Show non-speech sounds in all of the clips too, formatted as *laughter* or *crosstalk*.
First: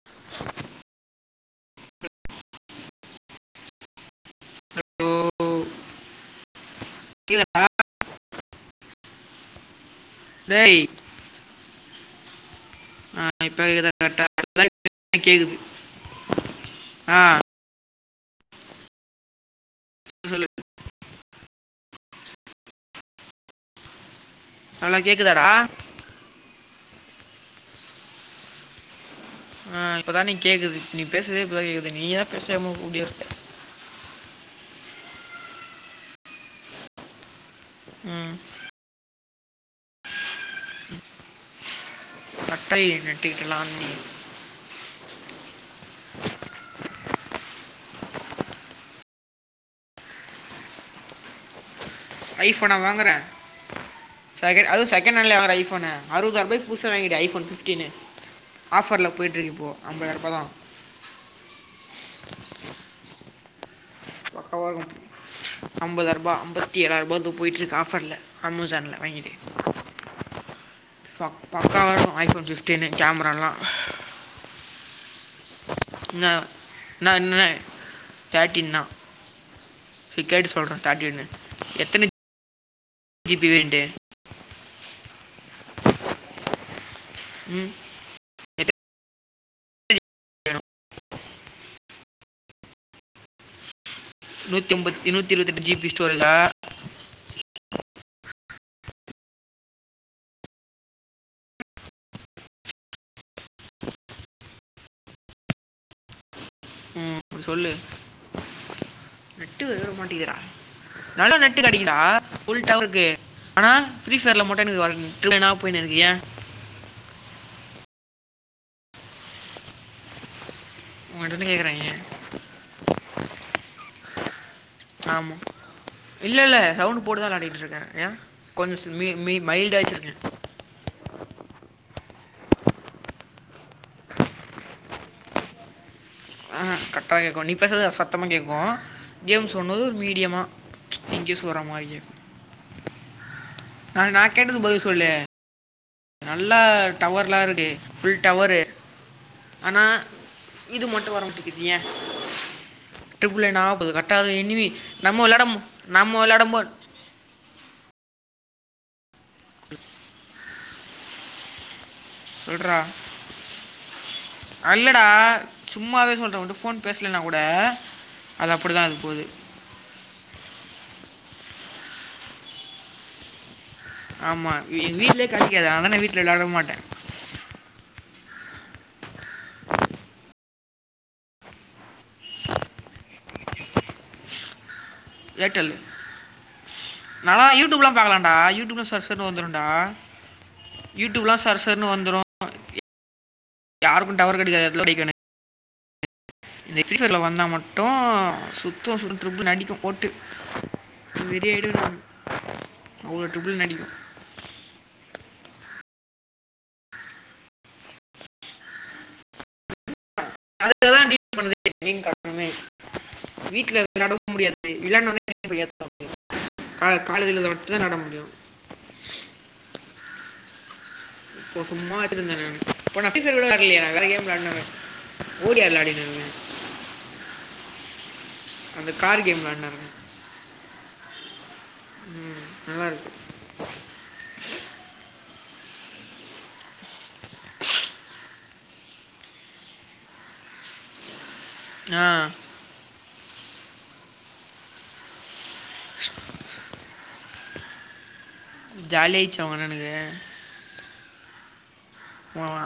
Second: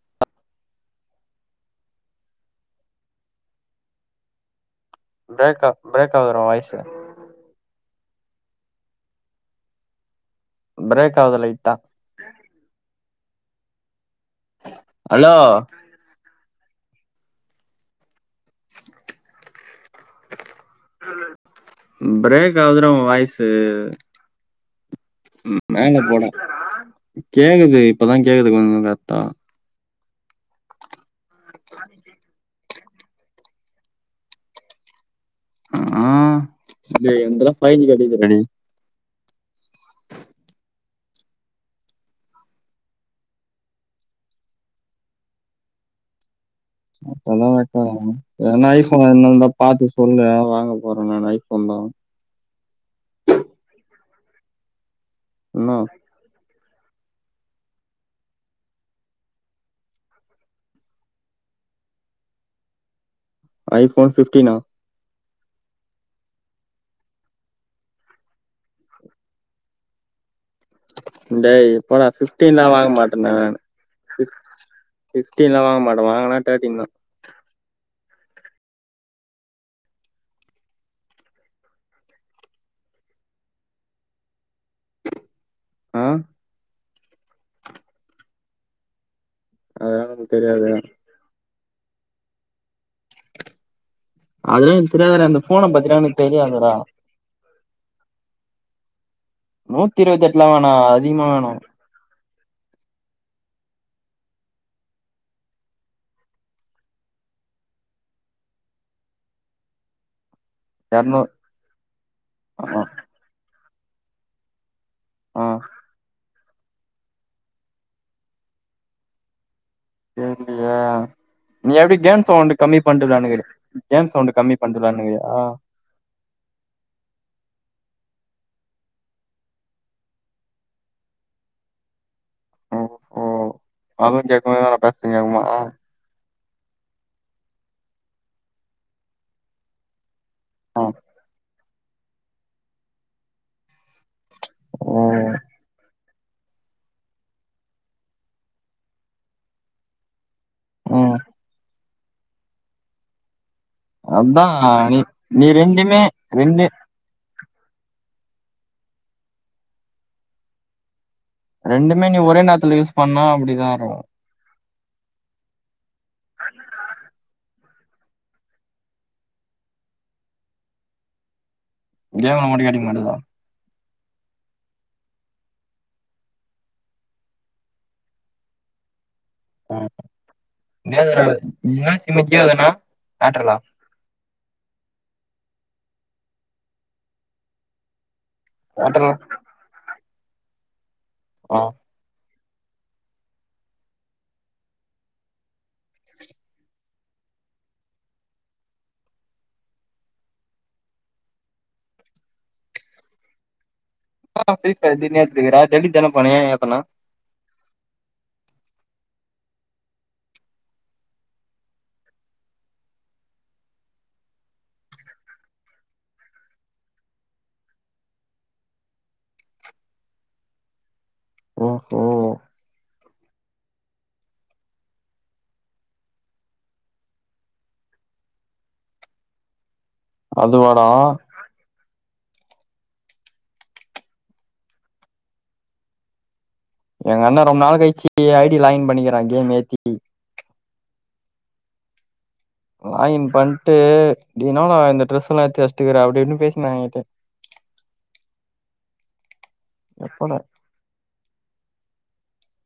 *inaudible* ஓ பிரேக்கா பிரேக் ஆகுற வாய்சு கீழ ப டேய் பிரேக் ஆகுது லைட்டா ஆ இப்ப கேக்குதா கரெக்டா நல்லா *inaudible* ஹலோ கேக்குது ஆ சொல்லு பிரேக் ஆவுதுடா ஒ வாய்ஸு ஹலோ கேக்குதா ம் மேங்க போன கேக்குது இப்பதா கேக்குது கொஞ்ச கொஞ்ச சத்தோ ஆ இப்பதா நீ கேக்குது நீ பேசுறதே இப்பதா கேக்குது நீயா பேசாம ஓடிருக்க ஆ டேய் அங்கதா ஃபைன் ம் கட்டிருக்குதுடி *inaudible* கட்டலையே நெட்டிக்கலா நீ அப்பல்லா வச்சாதா ஆவு எதனா ஐஃபோன் வந்துருந்தா பாத்து சொல்லு அதா வாங்க போற நானு ஐஃபோன்தா ஐஃபோனா வாங்குற செக அதுவும் செகன்ட் ஹேண்ட்லயா வாங்குற என்ன ஐஃபோனு அறுவதாபேக் புதுசா வாங்கிடு ஐஃபோன் ஃபிஃப்டீனு ஆஃபர்ல போயிட்டுருக்கு இப்போ அம்பதாயிரூபாதா ஐஃபோன் ஃபிஃப்டீனா பக்காவா இருக்கு அம்பதாயிருபா அம்பத்தி ஏழாயிருபா இதோ போயிட்டு இருக்கு ஆஃபர்ல அமூசான்ல வாங்கிடு டேய் போடா ஐஃபோன் ஃபிஃப்டீன்லா ஃபிஃப்டீனு வாங்க மாட்டன்டா நானு கேமராலாம் ஃபிப் ஃபிஃப்டீன்லா வாங்க மாட்ட வாங்குனா தேர்ட்டீன்தா நா இனிமே தேர்ட்டீன்தா சரி கேட்டு சொல்ற தேர்ட்டீனு எத்தன ஜிபி வேரியண்ட்டு ஆ ம் எத்தனை அதல்லா நமக்கு வேணும் தெரியாது அதல்லா நூற்றி எனக்கு ஐம்பத்தி தெரியாதுடா நூற்றி அந்த இருபத்தெட்டு போன ஜிபி பத்திலா எனக்கு ஸ்டோரேஜா தெரியாதுடா நூத்தி இருவத்தி எட்ல வேணா அதிகமா வேணு சொல்லு நெட்டே வேற மாட்டங்கிதுடா எரநூ நல்ல நெட் டு கெடைக்குண்டா ஃபுல் ஆ டவர் இருக்கு ஆனா ஃப்ரீஃபயர்ல மட்டும் ஆ எனக்கு *unintelligible* போயின்னு இருக்கு ஏ தெரிலையே உங்கள்கிட்ட நீ கேட்குறேன் எப்டி ஏன் கேம் சவுண்டு கம்மி பண்ட்டு வெளாண்டுக்குற கேம் சவுண்டு கம்மி *unintelligible* னிக்குற ஆ இல்ல இல்ல சவுண்டு போட்டுதா காட்டிட்டு இருக்கேன் ஏ கொஞ்ச சி மி மி மைல்டா வச்சிருக்க ஓஹோ அதும் செக் பண்ணிதா நா பேசுறது கேக்குமா கரெட்டா கேக்கும் நீ பேசுறது சத்தமா கேக்கும் கேம்ஸ் ஓட்னது ஒரு மீடியமா ஆ இங்கே சொல்ற மாரியே நா நா கேட்டதுக்கு பதில் ஓ சொல்லு நல்லா டவர்லா இருக்கு ஃபுல் டவரு ஆனா இது மட்டு ம் வர மாட்டுங்குது ஏ டிப்ளேனா இப்ப கரெக்டா அதா என்வி நீ நம்ம வெளயாட நீ ரெண்டுமே நம்ம வெளயாடும் ரெண்டு போது ப் ரெண்டுமே நீ ஒரே நேரத்துல யூஸ் பண்ணா அப்டிதா இருக்கு அல்லடா சும்மாவே சொல்ற வந்து ஃபோன் பேசலன்னா கூட அது அப்டி தா அது போது ஏ வந்து அடிக்க மாட்டேங்குறா ஆமா வீட்ல கெடைக்காது அதனால தா வீட்ல வெளையாட மாட்டே *unintelligible* ஏர்டெல் நல்லா யூடியூப்லா பாக்கலான்டா யூ டியூப் சர் ஏர்டெல்லா சர்னு வந்துருன்டா யூடியூப்லா ஆ சர் சர்னு வந்துரு யாருக்கு டவர் கெடைக்காதயெடத்துல கெடைக்கு எனக் இந்த பிரிஃபயர்ல வந்தா மட்டு சுத்து ஃபுல் டிரிப் அடிக்கு போட்டு விடியேடுகனா அவ்ளோ ட்ரிப்புள் நடிக்கு *unintelligible* அதுக்கான் தா டிம் பண்ணுதே நீங் காரணமே வீட்ல வெளையாடவே முடியாது விளையாடுணாலே *unintelligible* கா காலேஜில மட்டு தா வெளையாட முடியு இப்ப சும்மா ஓஹோ எடுத்துட்டு வந்த நானு இப்போ நா ஃபிரிஃபையர் கூட வெளையாடலையே வேற கேம் வெளையாடுனு ஓடியா வெளையாடிட்ருந்த அந்த கார் கேம் விளையாண்ட அதுவாடா ம் நல்லா இருக்கு எங்க அண்ண ரொம்ப நாள் கழிச்சு ஐடி லாகின் பண்ணியிருகிறா கேம் ஏத்தி ஆ லாகின் பண்ணிட்டு டூ யூ நோ நா இந்த டிரெஸ் எல்லா எடுத்து வச்சட்டுக்கிறே அப்டி இப்டின்னு பேசிட்டு இருந்தாங்க என்ட ஜாலியாச்சா ஒனக் எப்படா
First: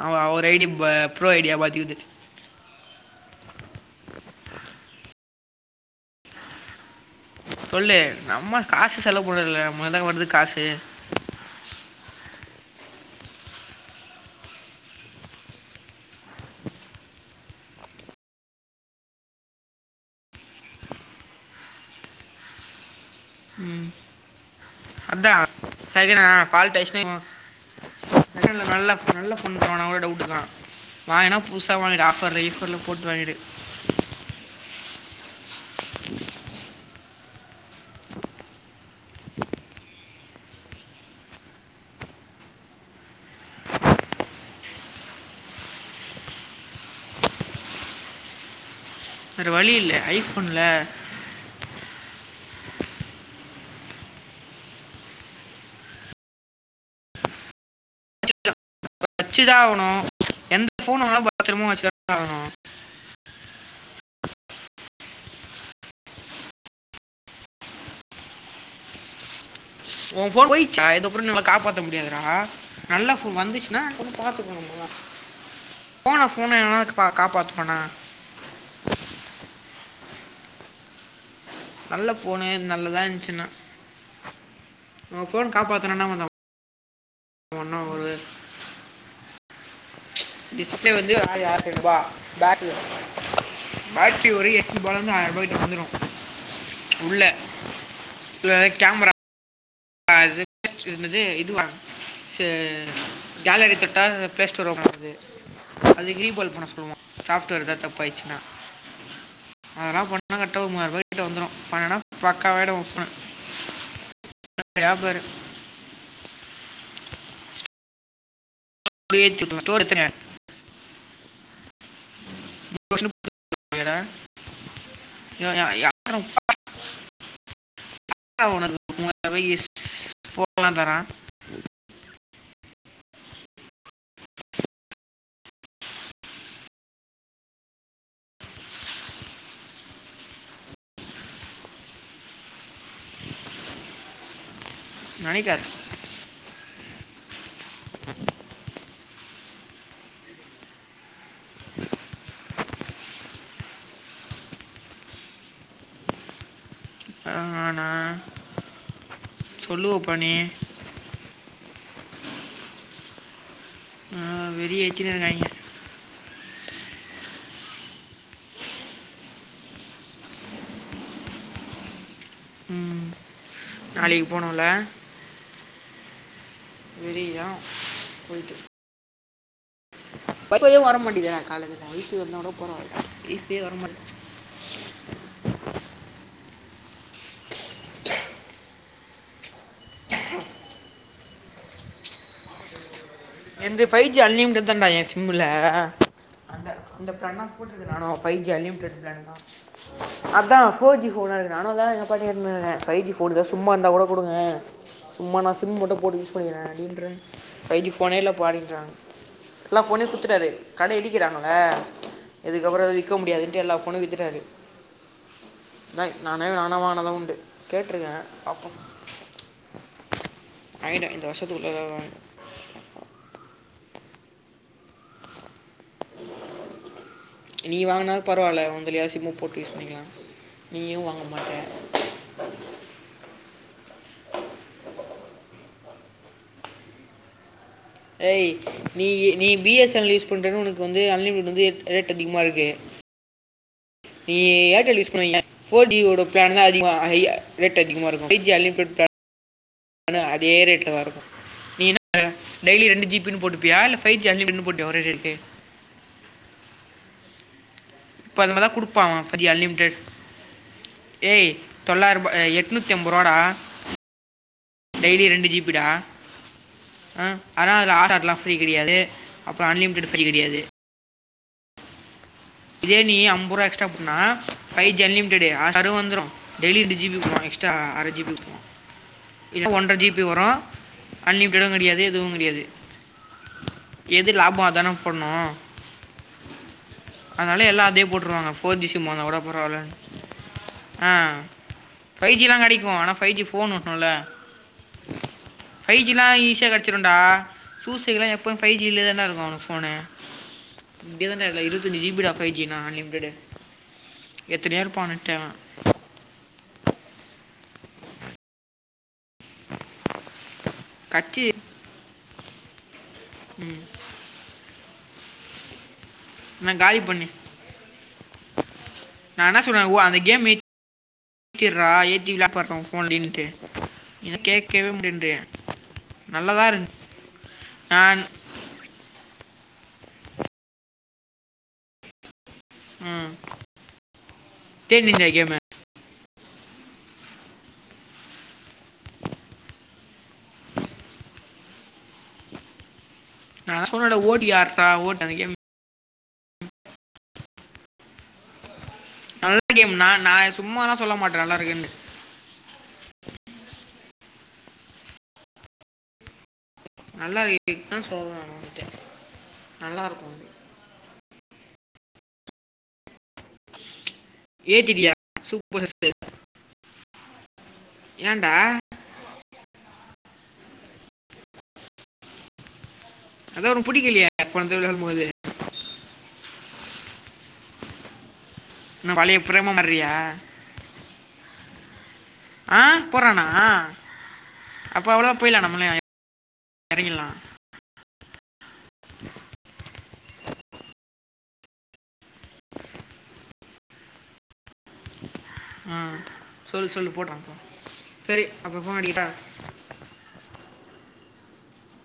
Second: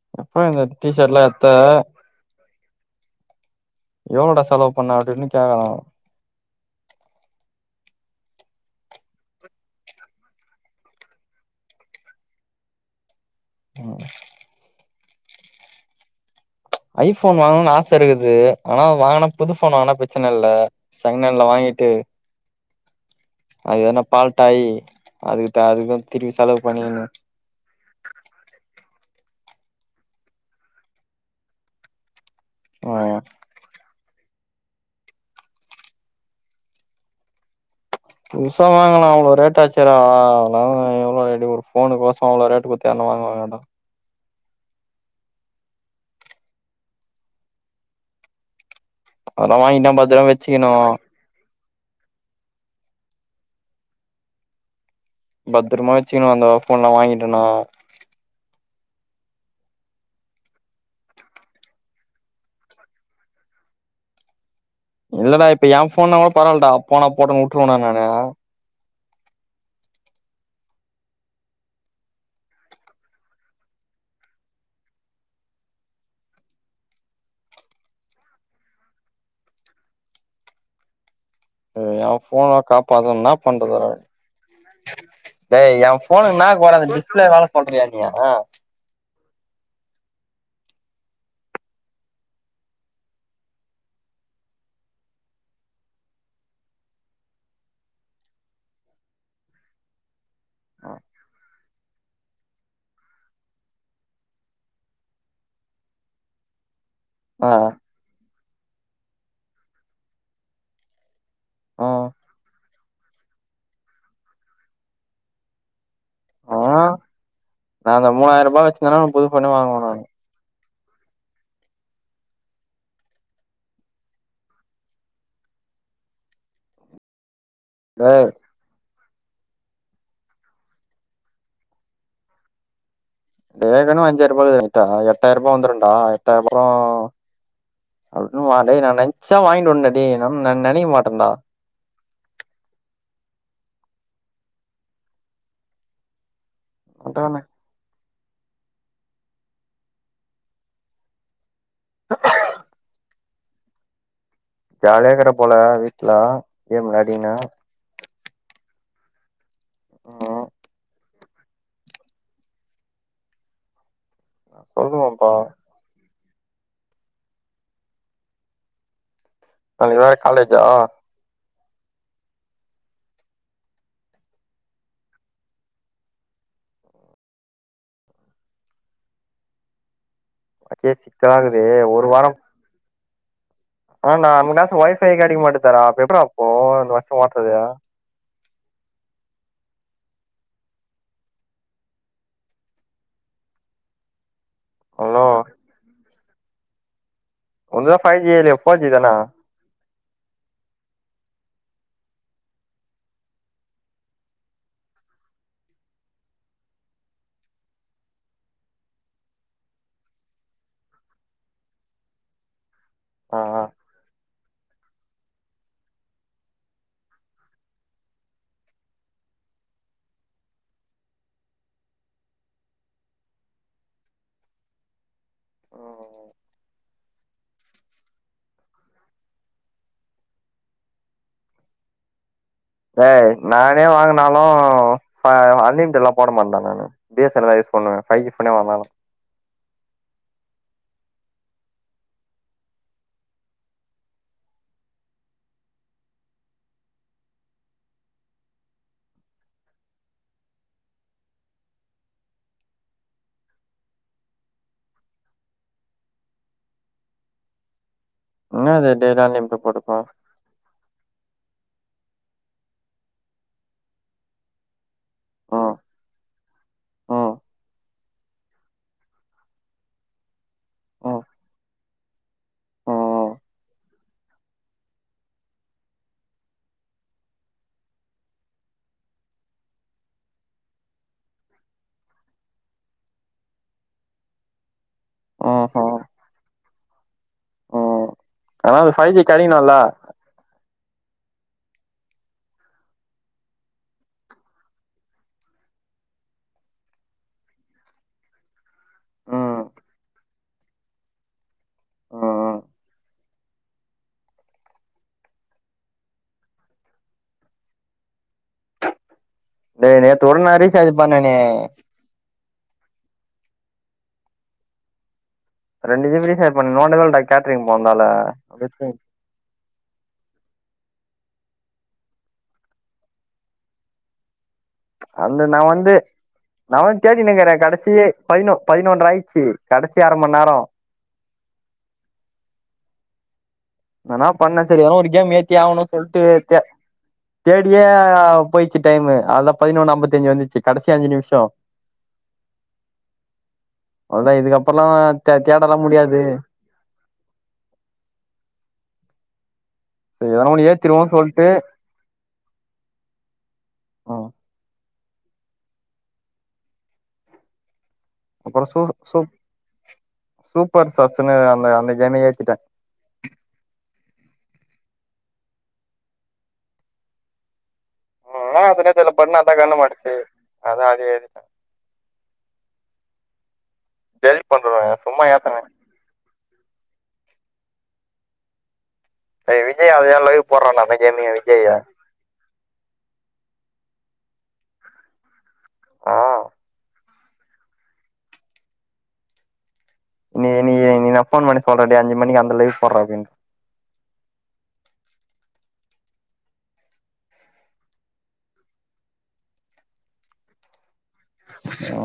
அவன் ஒரு எப்ப இந்த ஐடி டீ ஷர்ட்லா ப்ரோ எத்த ஐடியா பார்த்துக்குது எவ்ளோடா செலவு பண்ண அப்டியிப்டினு கேக்குறாங்க சொல்லு நம்ம காசு செலவு பண்றதில்ல நம்மல்தா வருது காசு ம் ஐபோன் வாங்கணுனு ஆச இருக்குது ஆனா வாங்கனா புது போன் வாங்குனா பிரச்சன இல்ல சங்கன்ல வாங்கிட்டு அது எதுனா பால்ட்டாயி அதா செகனா பால்டாயிசினா செகன்ல நல்ல நல்ல ஃபோன் தருவானா கூட டவுட்டு தா வாங்குனா புதுசா வாங்கிடு ஆஃபர்ல இஃபர்ல ஆ போட்டு வாங்கிடு புதுசா வாங்கலா அவ்ளோ ரேட்டா ஆச்சே டா அவளா எவ்ளோ ஒரு ஃபோனு கோச அவ்ளோ ரேட்டு கொடுத்து யாருனா வாங்கவாங்களா வேறு அதெல்லா வழி வாங்கிட்டா இல்லை பத்தரமா ஐஃபோனில் வெச்சிக்கணு பத்திரமா வச்சுக்கணு அந்த ஃபோன்லா வாங்கிடோனா வச்சுதா ஆகனு எந்த ஃபோன் வாங்குனாலு பத்ரமா வச்சு தா ஆகணு இல்லடா இப்ப எ போன்னா கூட பரவாலடா போன போட்டுன்னு வுட்டுருவ டா நானு உ போன் போயிச்சா இது அப்புற நம்மளா காப்பாத்த முடியாதுடா நல்லா ஃபோன் வந்துச்சுன்னா கொஞ்சம் பாத்துக்கணுதா போன போனை எவனாவது காப்பாத்துவானா ஆ ஏ நல்ல ஃபோனு ஃபோன நல்லதாக காப்பாத்த என்னா இருந்துச்சுன்னா பண்றது வேற உன் ஃபோன் டேய் ஏ காப்பாற்றணுன்னா ஃபோனுக்கு என்னா கொற அந்த டிஸ்பிளே வேல பண்றீயா ஒன்றும் நீயா ஒரு டிஸ்பிளே வந்து ஆயி ஆயிரத்தைனுபா பேட்ரி பேட்ரி ஒரு எட்ரூபாலேர்ந்து ஆயிரூபாக்கிட்ட வந்துரு உள்ள உள்ள கேமரா அது *inaudible* என்னது இதுவா சேர்ரா கேலரி தொட்டா பிளே ஸ்டோர் ஓப்பனாகுது அதுக் ரீபால் பண்ண சொல்லுவோ ஆ சாஃப்ட்வேர் ஏதாது தப்பாயிச்சுனா அதெல்லா பண்ணா கரெட்டா ஒரு மூவாயிரூபாய் கிட்ட வந்துரு ஆ பண்ணேன்னா ஆ பக்காவாயிடு ஓ ஃபோனு *inaudible* லேபரு ஆ நா அந்த மூவாயிரூபா வச்சிருந்தேனா அப்படியே புது ஃபோனே தூக்கலாம் வாங்குவ ஸ்டோர் எத்தனை நானு யாரும் இப்ப ஒன்னு புது *inaudible* *inaudible* யாரு ஏய் எவே ஒனக்கு மூவாரூவாய்க்கு ஃபோன்லா தரா ஏற்கனவே அஞ்சாயிரூபா ரைட்டா எட்டாயிரூபா வந்துருண்டா எட்டாயிரூபாலா அதுக்குன்னு வா டேய் நா நெனைச்சா வாயிண்டு வந்ட்ட டேய் நா நெனைக்க மாட்டண்டா நெனைக்காத ஒன்ட்ட நா ஜாலியாருக்கற போல வீட்ல ஏ முன்னா ஆ நா சொல்லுவப்பா நீ ம் வெறி ஏத்தின்னு சொல்லுவம்பா இருக்காய்ங்க நாளைக்கு வேற காலேஜா நாளைக்கு போனுல வெறிதா போய்ட்டு ஒய்ஃபையு அதே வரமாட்டிங்கிது சிக்கலாகுது காலேஜ்ல ஒரு ஒய்ஃபை வாரோ இருந்தா கூட போலா ஒய்ஃபையே வர மாட் ஆ நா அங்கனாச்சு ஒய்ஃபை கெடைக்கமாட்டிதேடா அப்ற எப்புரா போவு‌ இந்த வருஷ ஓட்றது என்து ஃபைஜி அன்லிமிடட் தாண்டா ஏ ஹலோ சிம்முல அந்த அந்த ப்ளானு போட்டுருக்க உன்துதா நானு ஃபைவ் ஃபை ஜி இல்லையா ஃபோர் அண்லிமிடட் தான பிளான்தா அதா ஃபோர் ஜி ஃபோனா இருக்கு நானு அதான எங்க அப்பாட்ட கேட்னு இருக்க ஃபைஜி ஃபோன் எதா சும்மாருந்தா கூட குடுங்க சும்மா நா சிம் மட்டு போட்டு யூஸ் பண்ணிக்கிற அப்டின்ற ஃபை ஜி ஃபோனே இல்லப்பா அப்டின்றாங்க எல்லா ஃபோனையு குடுத்துட்டாரு கட இடிக்கிறாங்கல்ல இதுக்கப்புற அத விக்க ஆ முடியாதுன்ட்டு ஆ எல்லா ஃபோனையு வித்துட்டாரு அதா நானே நானா வாங்குனதா உண்டு கேட்ருக்க பாப்போ வாங்கிடுவ இந்த வருஷத்துக்குள்ள எதாது வாங்கி ஓ நீ வாங்குனாது பரவால்ல ஒன்துலாயாது சிம்மு போட்டு யூஸ் பண்ணிக்கலா நீயு வாங்க மாட்ட டேய் நானே வாங்குனாலு இப்ப அன்லிமிட்டடுலா போட மாட்ட நானு பி எஸ் என் எல் தா யூஸ் பண்ணுவ ஏய் நீயி நீ B S N L use பன்றன்னு ஒனக்கு வந்து அன்லிமிட்டட் வந்து ரே ரேட் அதிகமா இருக்கு நீ ஏர்டெல் யூஸ் பண்ணுவீங்களா ஃபோர் டி ஓட பிளான் லா அதிகோ ஐ ரேட் அதிகமா இருக்கும் ஃபைவ்ஜி அன்லிமிடெட் பிளான் ஆனா அதே ரேட்ல தா இருக்கு நீ என்ன டெய்லி ரெண்டு ஜிபினு போட்டுபியா இல்ல ஃபைஜி அன்லிமிட்னு போட்டியா ஒரே ரேட்கே இப்ப அதமாதிதா என்னது குடுப்பா அவே டெய்லி ஃபை ஜி அன்லிமிடெட் போட்டுப்ப அன்லிமிடட் ஏய் தொள்ளாயிரூப எ எட்னுத்தி அம்ப ரூவாடா டெய்லி ரெண்டு ஜீபி ம் டா ஆ ம் ஆனா அதுல ஆர் டாட்லா ஃப்ரீ கெடையாது அப்ப அன்லிமிடட் ஃப்ரீ கெடையாது ம் இதே நீ ம் அம்ப ரூவா எக்ஸ்ட்ரா போட்னா ஃபைவ்ஜி அன்லிமிடட்டு ஆர் ஹாரு வந்துரு டெய்லி ரெண்டு ஜிபி உடுவா எக்ஸ்ட்ரா அர ஜிபி உட்ருவா இது க்கு ஒன்ற ஜிபி வரு அன்லிமிடடு கெடயாது எதுவு கெடயாது எது லாபோ அதான போட்னு ம் ம் அதனால எல்லா அதயே ம் போட்டுருவாங்க ஆனா ஃபோர் ஜி அது சிம் ஃபைவ் வாங்னா கூட கெடைக்கணுல்ல பரவாலன்டு அ ஃபைவ் ஜிலாம் கெடைக்கு ஆனா ஃபைவ்ஜி ஃபோனு ஒட்னுல ஃபை ஜிலா ஈசியா கெடச்சிருண்டா சூஸ்சிலாம் எப் இப்ப ஃபைவ் ஜி இதுலே தாடா ம் இருக்கு ஃபோன்னு இப்டி தான் டா இது இரு ஜிபிடா ம் ஃபைவ் ம் ஜி னா அன்லிமிட்டடு எத்துனே இருப்பா நெட்டலா டேய் நேத்து கூட ஒருநாள் ரீச்சார்ஜ் பன்னனே ம் ரெண்டு ஜிபி ரீச்சார்ஜ் பன்னு நான் காலி நோண்டவே இல்லடா பண்ணு கேட்ரிங் போனனால கேட்ரிங் நா என்ன சொல்ற ஓ அந்த கேம் மெய்க் ஏத்திற்றா ஏத்தி விளாட்பார்டு உன் ஃபோன்லேன்ட்டு இத கேட்கவே முடி அந்த நா வந்து நா வந்து தேடினுருக்குறே கடைசி நான் பதினொ பதினொன்ற ஆயிச்சு கடசி அரமண் நேரம் உம் எதனா பண்ண சரி ஏதனா ஒரு கேம் ஏத்தி ஆவணு சொல்ட்டு தே தேடியே அ போய்ச்சு டைமு அவ்லோத பதினொன்னு அம்பத்தெஞ்சு வந்துச்சு கடசியா அஞ்சு நிம்ஷோ நா சொன்னல்ல ஓட்டி ஆர்டா ஓட்டு அன்னக்கே தர முடியாது நல்ல கேம் நா நா சரி எதனா ஒன்னு சும்மாலா சொல்ல ஏத்திருவோன்னு மாட்டே சொல்ட்டு நல்லா இருக்குன்டு ம் நல்லாஇருக்கி இதுக்குதா சொல்ற நா அப்புறோ உகிட்ட நல்லா இருக்கு இப்பர் சஸ்ன்னு அந்த அந்த கேமேயே ஏத்திட்டே ஏத்திட்டயா சூப்பர் *unintelligible* ஏன்டா இல்ல இல்ல பன்ன அதா கண்ல மாட்டுச்சி அதா அதே ஏத்திட்டே அதா ஒனக்கு புடிக்கலீயே டெலிட் போனதடவ பண்றுவே வெளாடு போது சும்மா ஏத்துனே நான் பழைய சரி பிரேம விஜய் அதே மாதிரியா லைவு போடறான்ல அதா கேமியே விஜய்ய ஆ போறானா அப்ப அவ்வளதா போய்லா நம்மலே ஆயி ஆ எறக்கில்லா *inaudible* இன்னிகி இன்னிகி இன்னிகி நா ஃபோன் பண்ணி சொல்ற டேய் அஞ்சு மணிக்கு அந்த லைவு போட்றா அப்பின் ம் சொல்லு சொல்லு போட்றா போ செரி அப்பற ஃபோன் அடிகட்டா ஓ